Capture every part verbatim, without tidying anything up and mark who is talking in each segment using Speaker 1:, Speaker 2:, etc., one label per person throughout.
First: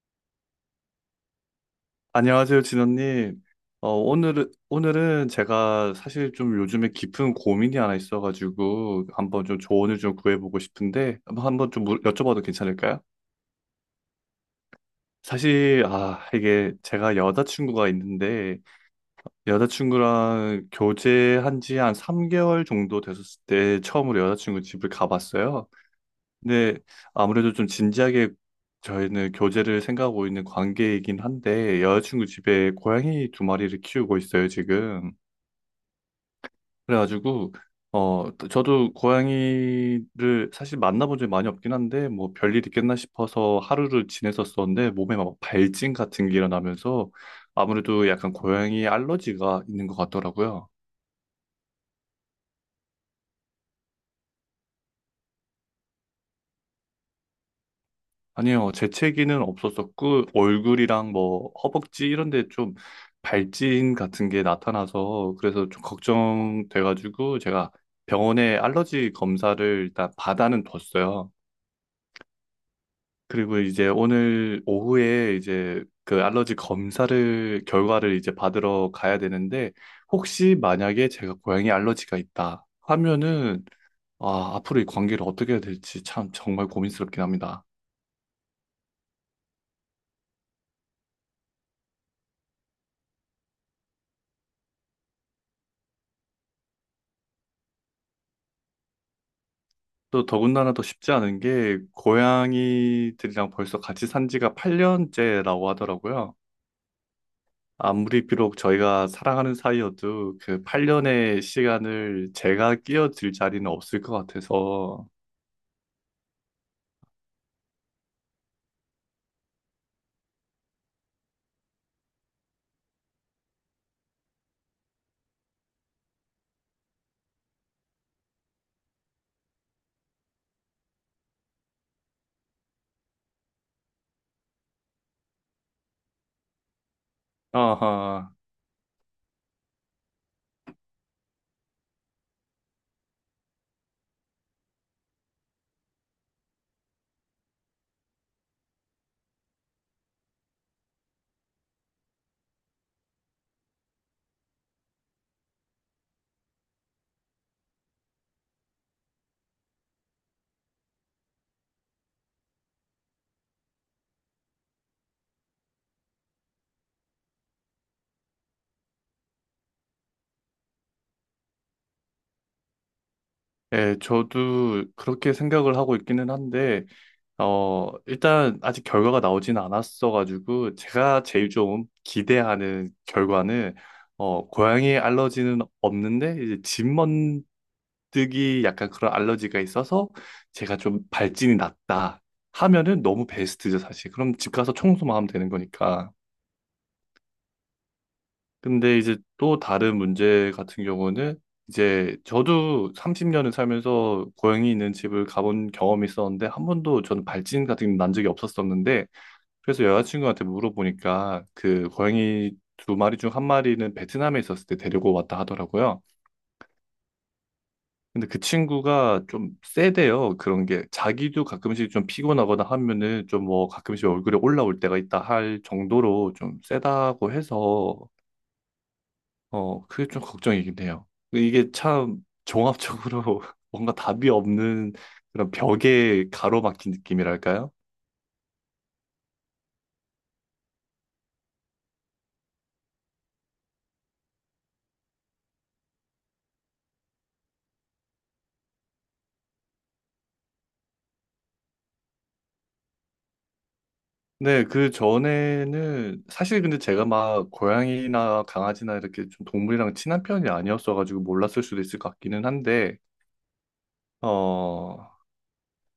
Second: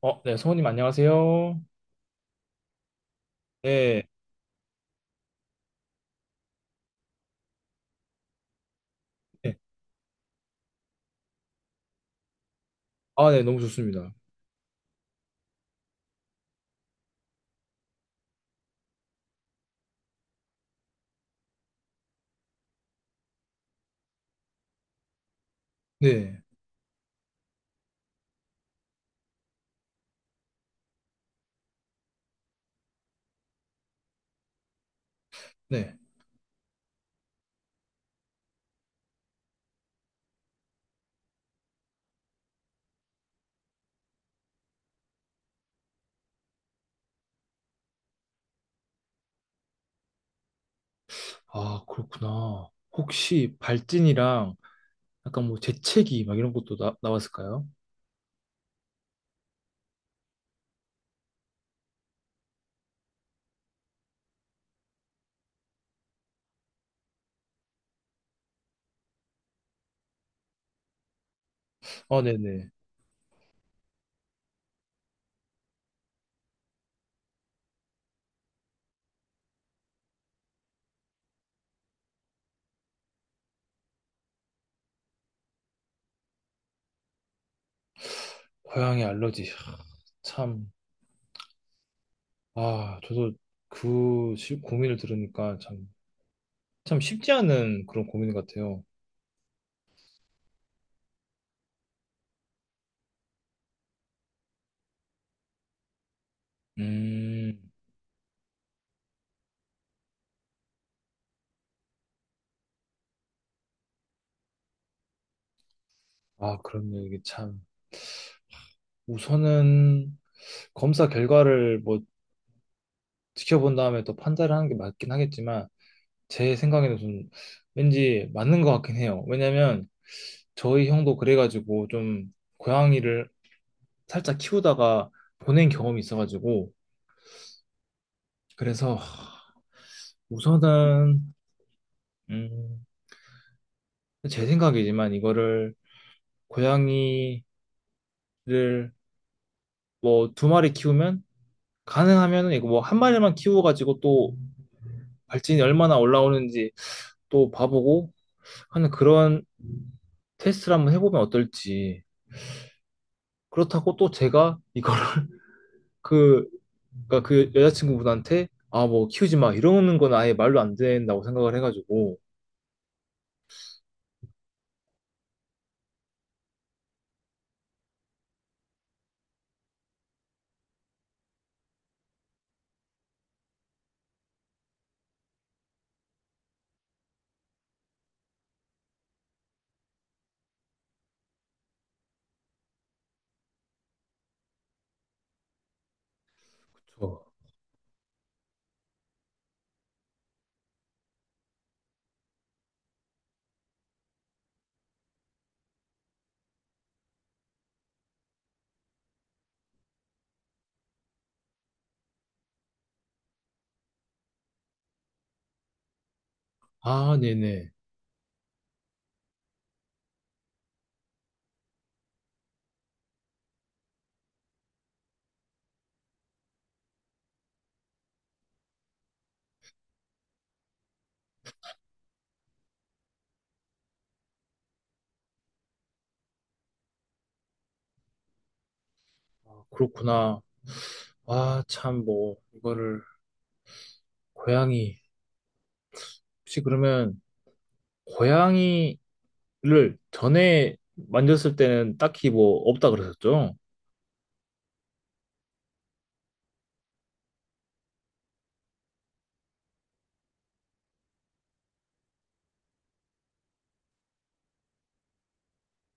Speaker 1: 어, 네, 성우님 안녕하세요.
Speaker 2: 안녕하세요, 진원님. 어,
Speaker 1: 네,
Speaker 2: 오늘은, 오늘은 제가 사실 좀 요즘에 깊은 고민이 하나 있어가지고 한번
Speaker 1: 네.
Speaker 2: 좀 조언을 좀 구해보고 싶은데 한번 한번 좀 물- 여쭤봐도 괜찮을까요?
Speaker 1: 아, 네, 너무 좋습니다.
Speaker 2: 사실, 아, 이게 제가 여자친구가 있는데 여자친구랑 교제한 지 한 삼 개월 정도 됐었을 때 처음으로 여자친구 집을 가봤어요.
Speaker 1: 네,
Speaker 2: 근데 아무래도 좀 진지하게 저희는 교제를 생각하고 있는 관계이긴 한데 여자친구 집에 고양이 두 마리를 키우고 있어요, 지금.
Speaker 1: 네.
Speaker 2: 그래가지고 어 저도 고양이를 사실 만나본 적이 많이 없긴 한데 뭐 별일 있겠나 싶어서 하루를 지냈었었는데 몸에 막 발진 같은 게 일어나면서 아무래도 약간 고양이 알러지가 있는 것 같더라고요.
Speaker 1: 아, 그렇구나. 혹시 발진이랑 약간 뭐 재채기 막 이런 것도 나, 나왔을까요?
Speaker 2: 아니요, 재채기는 없었었고, 얼굴이랑 뭐, 허벅지 이런 데 좀 발진 같은 게 나타나서, 그래서 좀 걱정돼가지고, 제가 병원에 알러지 검사를 일단 받아는 뒀어요.
Speaker 1: 아, 네네.
Speaker 2: 그리고 이제 오늘 오후에 이제 그 알러지 검사를, 결과를 이제 받으러 가야 되는데, 혹시 만약에 제가 고양이 알러지가 있다 하면은, 아, 앞으로 이 관계를 어떻게 해야 될지 참 정말 고민스럽긴 합니다.
Speaker 1: 고양이 알러지. 하, 참, 아, 저도 그 시- 고민을 들으니까 참, 참 쉽지 않은 그런 고민 같아요.
Speaker 2: 또 더군다나 더 쉽지 않은 게 고양이들이랑 벌써 같이 산 지가 팔 년째라고 하더라고요.
Speaker 1: 음.
Speaker 2: 아무리 비록 저희가 사랑하는 사이여도 그 팔 년의 시간을 제가 끼어들 자리는 없을 것 같아서.
Speaker 1: 아, 그렇네요. 이게 참. 우선은 검사 결과를 뭐 지켜본 다음에 또 판단을 하는 게 맞긴 하겠지만, 제 생각에는 좀 왠지 맞는 것 같긴 해요. 왜냐면 저희 형도 그래가지고 좀 고양이를 살짝 키우다가 보낸 경험이 있어가지고
Speaker 2: 아하.
Speaker 1: 그래서 우선은 음, 제 생각이지만 이거를 고양이를 뭐 두 마리 키우면 가능하면은 이거 뭐 한 마리만 키워가지고 또 발진이 얼마나 올라오는지 또 봐보고 하는 그런 테스트를 한번 해보면 어떨지. 그렇다고 또 제가 이걸 그, 그러니까 그 여자친구분한테 아, 뭐 키우지 마 이러는 건 아예 말로 안 된다고 생각을 해가지고.
Speaker 2: 예, 저도 그렇게 생각을 하고 있기는 한데 어, 일단 아직 결과가 나오진 않았어가지고 제가 제일 좀 기대하는 결과는 어, 고양이 알러지는 없는데 이제 집 먼뜨기 약간 그런 알러지가 있어서 제가 좀 발진이 났다 하면은 너무 베스트죠, 사실. 그럼 집 가서 청소만 하면 되는 거니까.
Speaker 1: 그쵸.
Speaker 2: 근데 이제 또 다른 문제 같은 경우는 이제 저도 삼십 년을 살면서 고양이 있는 집을 가본 경험이 있었는데 한 번도 저는 발진 같은 게 난 적이 없었었는데 그래서 여자친구한테 물어보니까 그 고양이 두 마리 중 한 마리는 베트남에 있었을 때 데리고 왔다 하더라고요.
Speaker 1: 아, 네네.
Speaker 2: 근데 그 친구가 좀 세대요. 그런 게 자기도 가끔씩 좀 피곤하거나 하면은 좀 뭐 가끔씩 얼굴에 올라올 때가 있다 할 정도로 좀 세다고 해서 어 그게 좀 걱정이긴 해요. 이게 참 종합적으로 뭔가 답이 없는 그런 벽에 가로막힌 느낌이랄까요?
Speaker 1: 아, 그렇구나. 아, 참, 뭐, 이거를, 고양이. 혹시 그러면, 고양이를 전에 만졌을 때는 딱히 뭐, 없다 그러셨죠?
Speaker 2: 네, 그 전에는 사실 근데 제가 막 고양이나 강아지나 이렇게 좀 동물이랑 친한 편이 아니었어가지고 몰랐을 수도 있을 것 같기는 한데, 어,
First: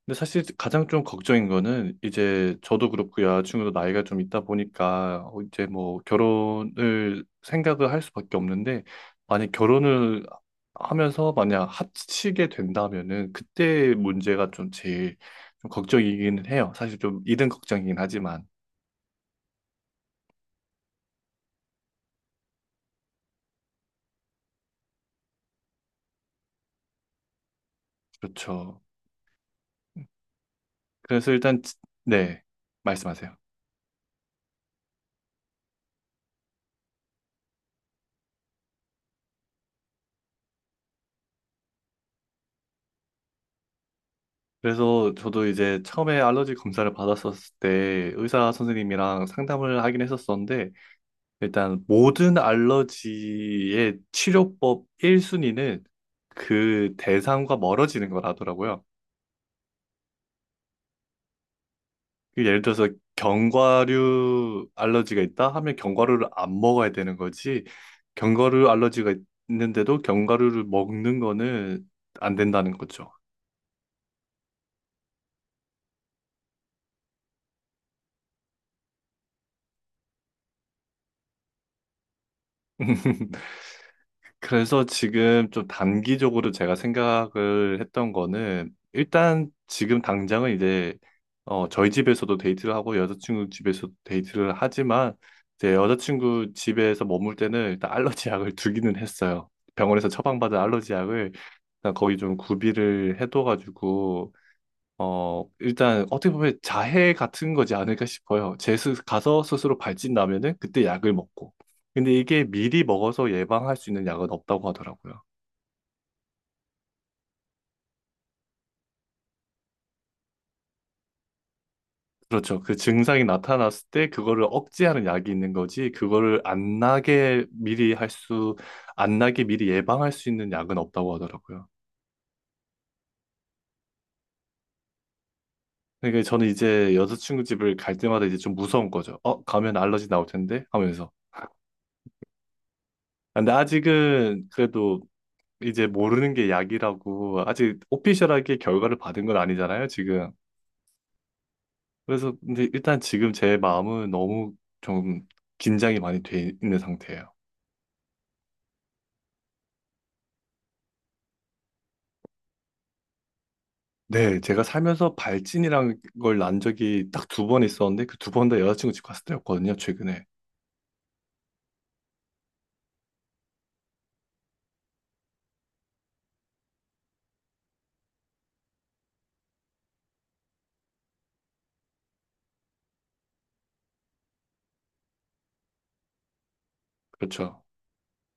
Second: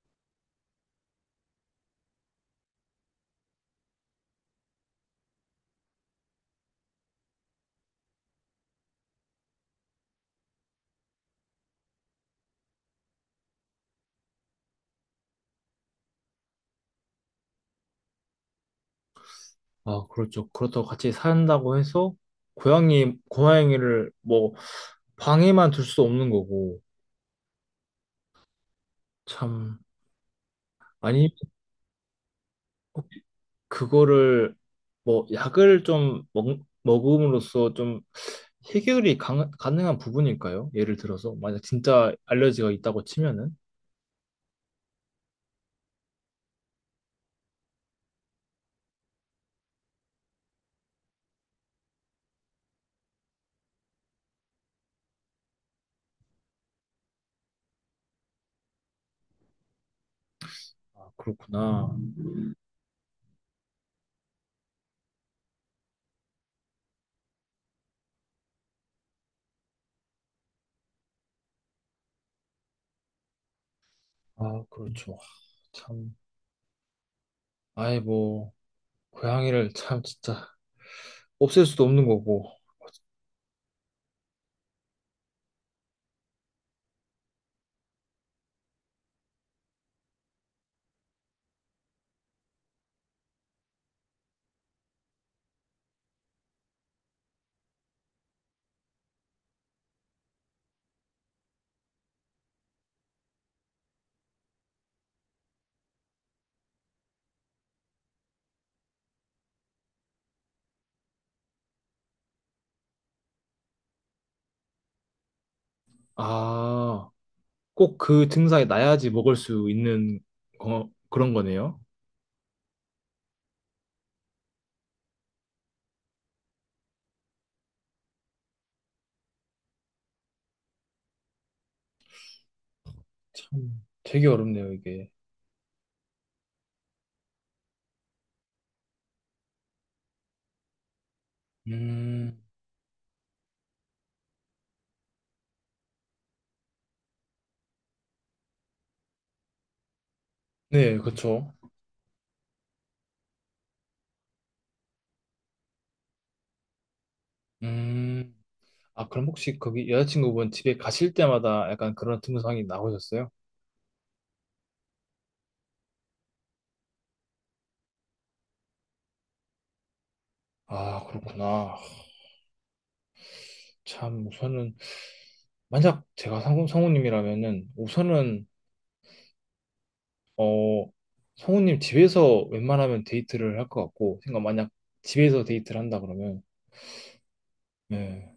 Speaker 2: 근데 사실 가장 좀 걱정인 거는 이제 저도 그렇고 여자친구도 나이가 좀 있다 보니까 어, 이제 뭐 결혼을 생각을 할 수밖에 없는데, 만약 결혼을 하면서 만약 합치게 된다면은 그때 문제가 좀 제일 좀 걱정이기는 해요. 사실 좀 이른 걱정이긴 하지만,
Speaker 1: 아, 그렇죠. 그렇다고 같이 산다고 해서, 고양이, 고양이를 뭐, 방에만 둘 수 없는 거고.
Speaker 2: 그렇죠.
Speaker 1: 참,
Speaker 2: 그래서
Speaker 1: 아니,
Speaker 2: 일단 지- 네, 말씀하세요.
Speaker 1: 그거를 뭐 약을 좀 먹, 먹음으로써 좀 해결이 강, 가능한 부분일까요? 예를 들어서 만약 진짜 알레르기가 있다고 치면은.
Speaker 2: 그래서 저도 이제 처음에 알러지 검사를 받았었을 때 의사 선생님이랑 상담을 하긴 했었었는데 일단 모든 알러지의 치료법 일 순위는 그 대상과 멀어지는 거라더라고요.
Speaker 1: 아, 그렇구나.
Speaker 2: 그 예를 들어서 견과류 알러지가 있다 하면 견과류를 안 먹어야 되는 거지. 견과류 알러지가 있는데도 견과류를 먹는 거는 안 된다는 거죠.
Speaker 1: 아, 그렇죠. 참, 아예 뭐 고양이를 참 진짜 없앨 수도 없는 거고.
Speaker 2: 그래서 지금 좀 단기적으로 제가 생각을 했던 거는 일단 지금 당장은 이제 어 저희 집에서도 데이트를 하고 여자친구 집에서도 데이트를 하지만 이제 여자친구 집에서 머물 때는 일단 알러지 약을 두기는 했어요. 병원에서 처방받은 알러지 약을 일단 거의 좀 구비를 해둬가지고 어, 일단 어떻게 보면 자해 같은 거지 않을까 싶어요. 제 스, 가서 스스로 발진나면은 그때 약을 먹고. 근데 이게 미리 먹어서 예방할 수 있는 약은 없다고 하더라고요.
Speaker 1: 아, 꼭 그 증상이 나야지 먹을 수 있는 거, 그런 거네요.
Speaker 2: 그렇죠. 그 증상이 나타났을 때 그거를 억제하는 약이 있는 거지, 그거를 안 나게 미리 할 수, 안 나게 미리 예방할 수 있는 약은 없다고 하더라고요.
Speaker 1: 참, 되게 어렵네요, 이게.
Speaker 2: 그러니까 저는 이제 여자친구 집을 갈 때마다 이제 좀 무서운 거죠. 어, 가면 알러지 나올 텐데? 하면서.
Speaker 1: 음.
Speaker 2: 근데 아직은 그래도 이제 모르는 게 약이라고 아직 오피셜하게 결과를 받은 건 아니잖아요, 지금.
Speaker 1: 네, 그렇죠.
Speaker 2: 그래서 근데 일단 지금 제 마음은 너무 좀 긴장이 많이 돼 있는 상태예요.
Speaker 1: 음. 아, 그럼 혹시 거기 여자친구분 집에 가실 때마다 약간 그런 증상이 나오셨어요?
Speaker 2: 네, 제가 살면서 발진이란 걸 난 적이 딱 두 번 있었는데 그 두 번 다 여자친구 집 갔을 때였거든요, 최근에.
Speaker 1: 아, 그렇구나. 참, 우선은, 만약 제가 성우, 성우님이라면은, 우선은, 어, 성우님 집에서 웬만하면 데이트를 할 것 같고, 그러니까 만약 집에서 데이트를 한다 그러면,
Speaker 2: 그렇죠.
Speaker 1: 네.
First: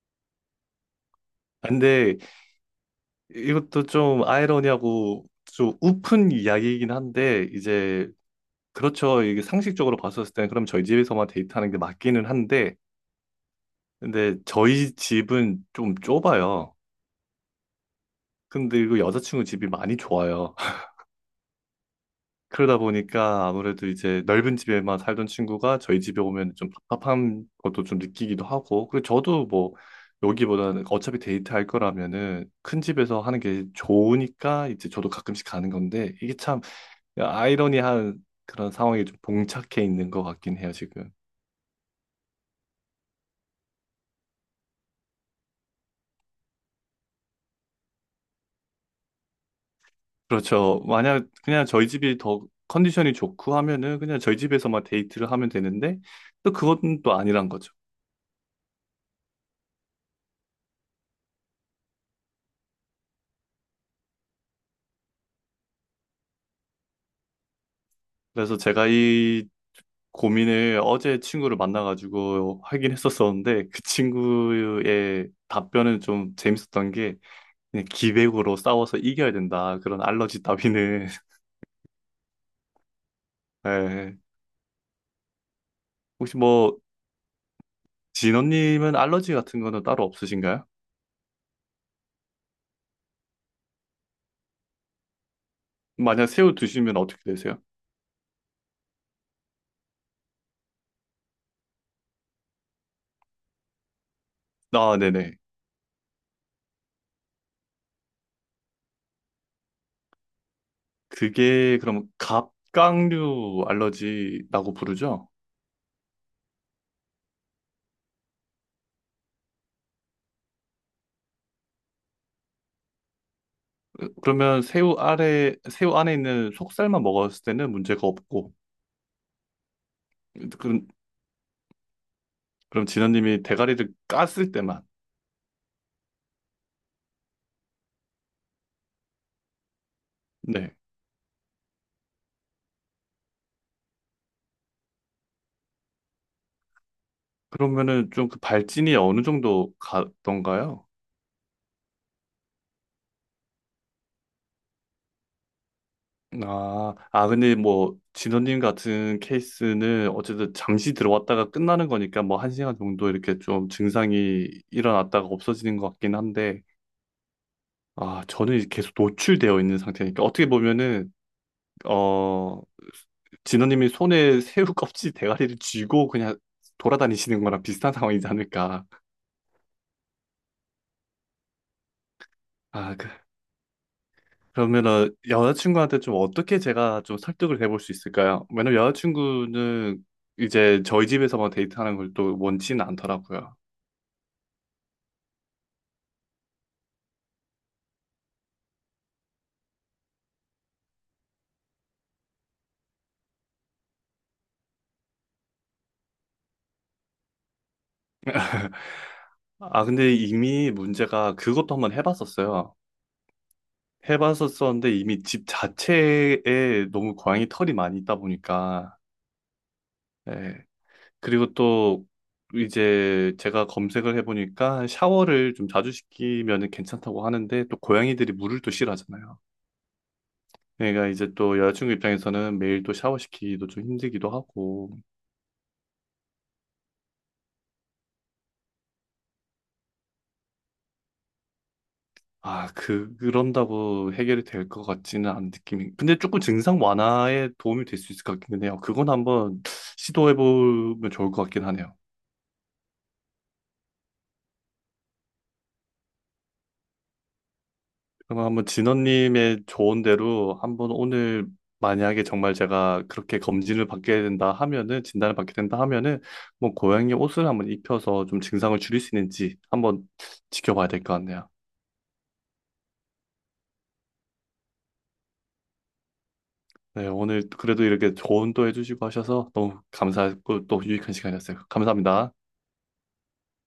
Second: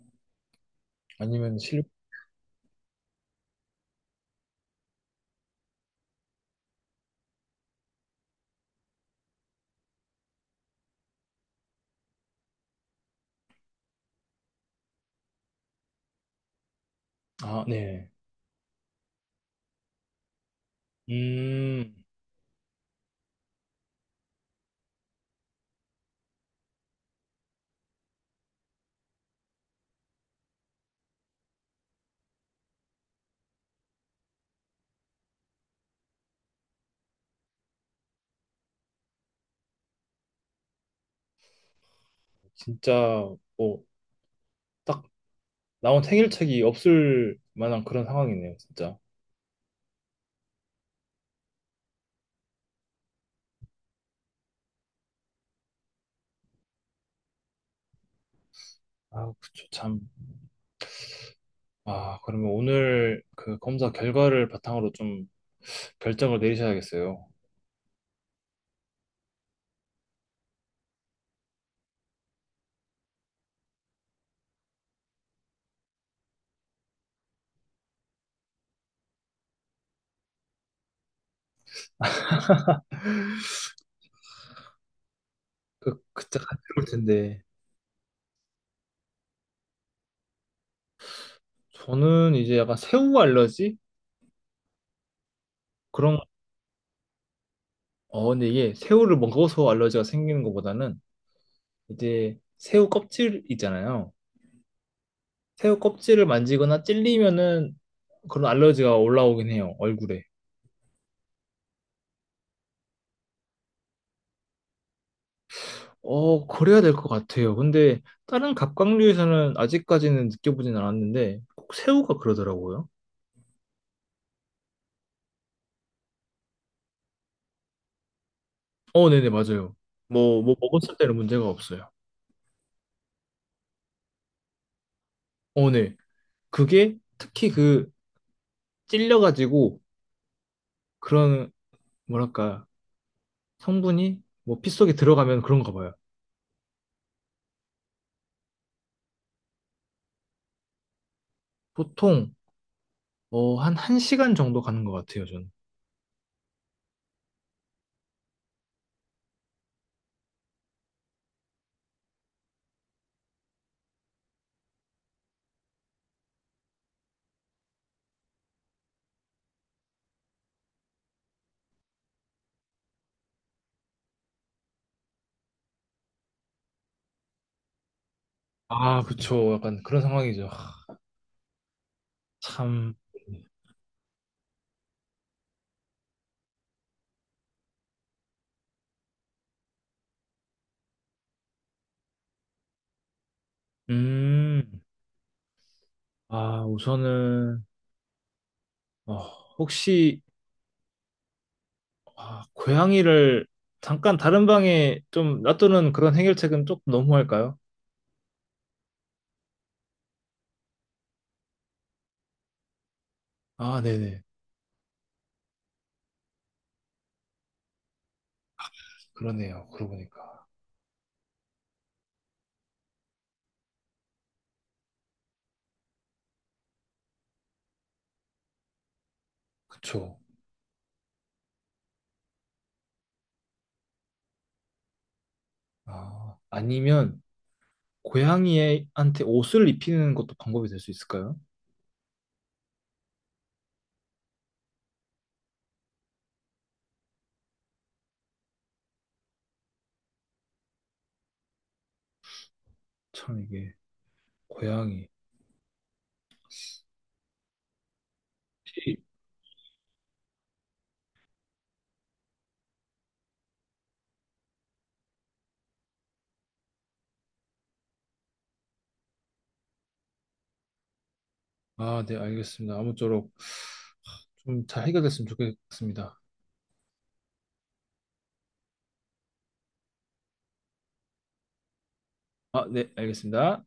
Speaker 1: 아니면
Speaker 2: 아,
Speaker 1: 실,
Speaker 2: 근데 이것도 좀 아이러니하고 좀 우픈 이야기이긴 한데 이제 그렇죠. 이게 상식적으로 봤었을 때는 그럼 저희 집에서만 데이트하는 게 맞기는 한데 근데 저희 집은 좀 좁아요.
Speaker 1: 아, 네.
Speaker 2: 근데 이거 여자친구 집이 많이 좋아요.
Speaker 1: 음,
Speaker 2: 그러다 보니까 아무래도 이제 넓은 집에만 살던 친구가 저희 집에 오면 좀 답답한 것도 좀 느끼기도 하고. 그리고 저도 뭐 여기보다는 어차피 데이트할 거라면은 큰 집에서 하는 게 좋으니까 이제 저도 가끔씩 가는 건데 이게 참 아이러니한 그런 상황에 좀 봉착해 있는 것 같긴 해요, 지금.
Speaker 1: 진짜, 뭐, 딱 나온 해결책이 없을 만한 그런 상황이네요, 진짜.
Speaker 2: 그렇죠. 만약 그냥 저희 집이 더 컨디션이 좋고 하면은 그냥 저희 집에서만 데이트를 하면 되는데 또 그건 또 아니란 거죠.
Speaker 1: 아, 그쵸, 참. 아, 그러면 오늘 그 검사 결과를 바탕으로 좀 결정을 내리셔야겠어요.
Speaker 2: 그래서 제가 이 고민을 어제 친구를 만나가지고 하긴 했었었는데 그 친구의 답변은 좀 재밌었던 게 그냥 기백으로 싸워서 이겨야 된다. 그런 알러지 따위는. 예.
Speaker 1: 그,
Speaker 2: 혹시
Speaker 1: 그때 같이
Speaker 2: 뭐
Speaker 1: 올 텐데.
Speaker 2: 진원님은 알러지 같은 거는 따로 없으신가요?
Speaker 1: 저는 이제 약간 새우 알러지? 그런,
Speaker 2: 만약 새우 드시면 어떻게 되세요?
Speaker 1: 어, 근데 이게 새우를 먹어서 알러지가 생기는 것보다는 이제 새우 껍질 있잖아요.
Speaker 2: 아, 네네.
Speaker 1: 새우 껍질을 만지거나 찔리면은 그런 알러지가 올라오긴 해요, 얼굴에.
Speaker 2: 그게 그럼 갑각류 알러지라고 부르죠?
Speaker 1: 어, 그래야 될 것 같아요. 근데 다른 갑각류에서는 아직까지는 느껴보진 않았는데 꼭 새우가 그러더라고요.
Speaker 2: 으, 그러면 새우 아래 새우 안에 있는 속살만 먹었을 때는 문제가 없고
Speaker 1: 어, 네네, 맞아요. 뭐, 음, 뭐
Speaker 2: 그럼
Speaker 1: 먹었을 때는 문제가 없어요.
Speaker 2: 그럼 진원님이 대가리를 깠을 때만
Speaker 1: 어, 네. 그게 특히 그 찔려가지고
Speaker 2: 네
Speaker 1: 그런, 뭐랄까, 성분이 뭐 피 속에 들어가면 그런가 봐요.
Speaker 2: 그러면은 좀 그 발진이 어느 정도 가던가요?
Speaker 1: 보통, 어, 한 1시간 정도 가는 것 같아요, 저는.
Speaker 2: 아, 아 근데 뭐 진원님 같은 케이스는 어쨌든 잠시 들어왔다가 끝나는 거니까 뭐 한 시간 정도 이렇게 좀 증상이 일어났다가 없어지는 것 같긴 한데 아, 저는 이제 계속 노출되어 있는 상태니까 그러니까 어떻게 보면은 어 진호님이 손에 새우 껍질 대가리를 쥐고 그냥 돌아다니시는 거랑 비슷한 상황이지 않을까.
Speaker 1: 아, 그쵸. 약간 그런 상황이죠. 하, 참.
Speaker 2: 아, 그, 그러면은 여자친구한테 좀 어떻게 제가 좀 설득을 해볼 수 있을까요? 왜냐면 여자친구는 이제 저희 집에서만 데이트하는 걸 또 원치는 않더라고요.
Speaker 1: 음. 아, 우선은, 어, 혹시, 아, 고양이를 잠깐 다른 방에 좀 놔두는 그런 해결책은 조금 너무할까요?
Speaker 2: 아, 근데 이미 문제가 그것도 한번 해봤었어요.
Speaker 1: 아, 네네.
Speaker 2: 해봤었었는데 이미 집 자체에 너무 고양이 털이 많이 있다 보니까
Speaker 1: 그러네요. 그러고 보니까.
Speaker 2: 예. 그리고 또 이제 제가 검색을 해보니까 샤워를 좀 자주 시키면 괜찮다고 하는데 또 고양이들이 물을 또 싫어하잖아요.
Speaker 1: 그쵸.
Speaker 2: 그러니까 이제 또 여자친구 입장에서는 매일 또 샤워시키기도 좀 힘들기도 하고
Speaker 1: 아, 아니면 고양이한테 옷을 입히는 것도 방법이 될 수 있을까요?
Speaker 2: 아, 그, 그런다고 해결이 될 것 같지는 않은 느낌이 근데 조금 증상 완화에 도움이 될 수 있을 것 같기는 해요. 그건 한번 시도해보면 좋을 것 같긴 하네요.
Speaker 1: 참 이게 고양이.
Speaker 2: 그럼 한번 진원님의 조언대로 한번 오늘 만약에 정말 제가 그렇게 검진을 받게 된다 하면은 진단을 받게 된다 하면은 뭐 고양이 옷을 한번 입혀서 좀 증상을 줄일 수 있는지 한번 지켜봐야 될 것 같네요.
Speaker 1: 아, 네, 알겠습니다. 아무쪼록 좀 잘 해결됐으면 좋겠습니다.
Speaker 2: 네, 오늘 그래도 이렇게 조언도 해주시고 하셔서 너무 감사했고 또 유익한 시간이었어요. 감사합니다.
Speaker 1: 아, 네, 알겠습니다.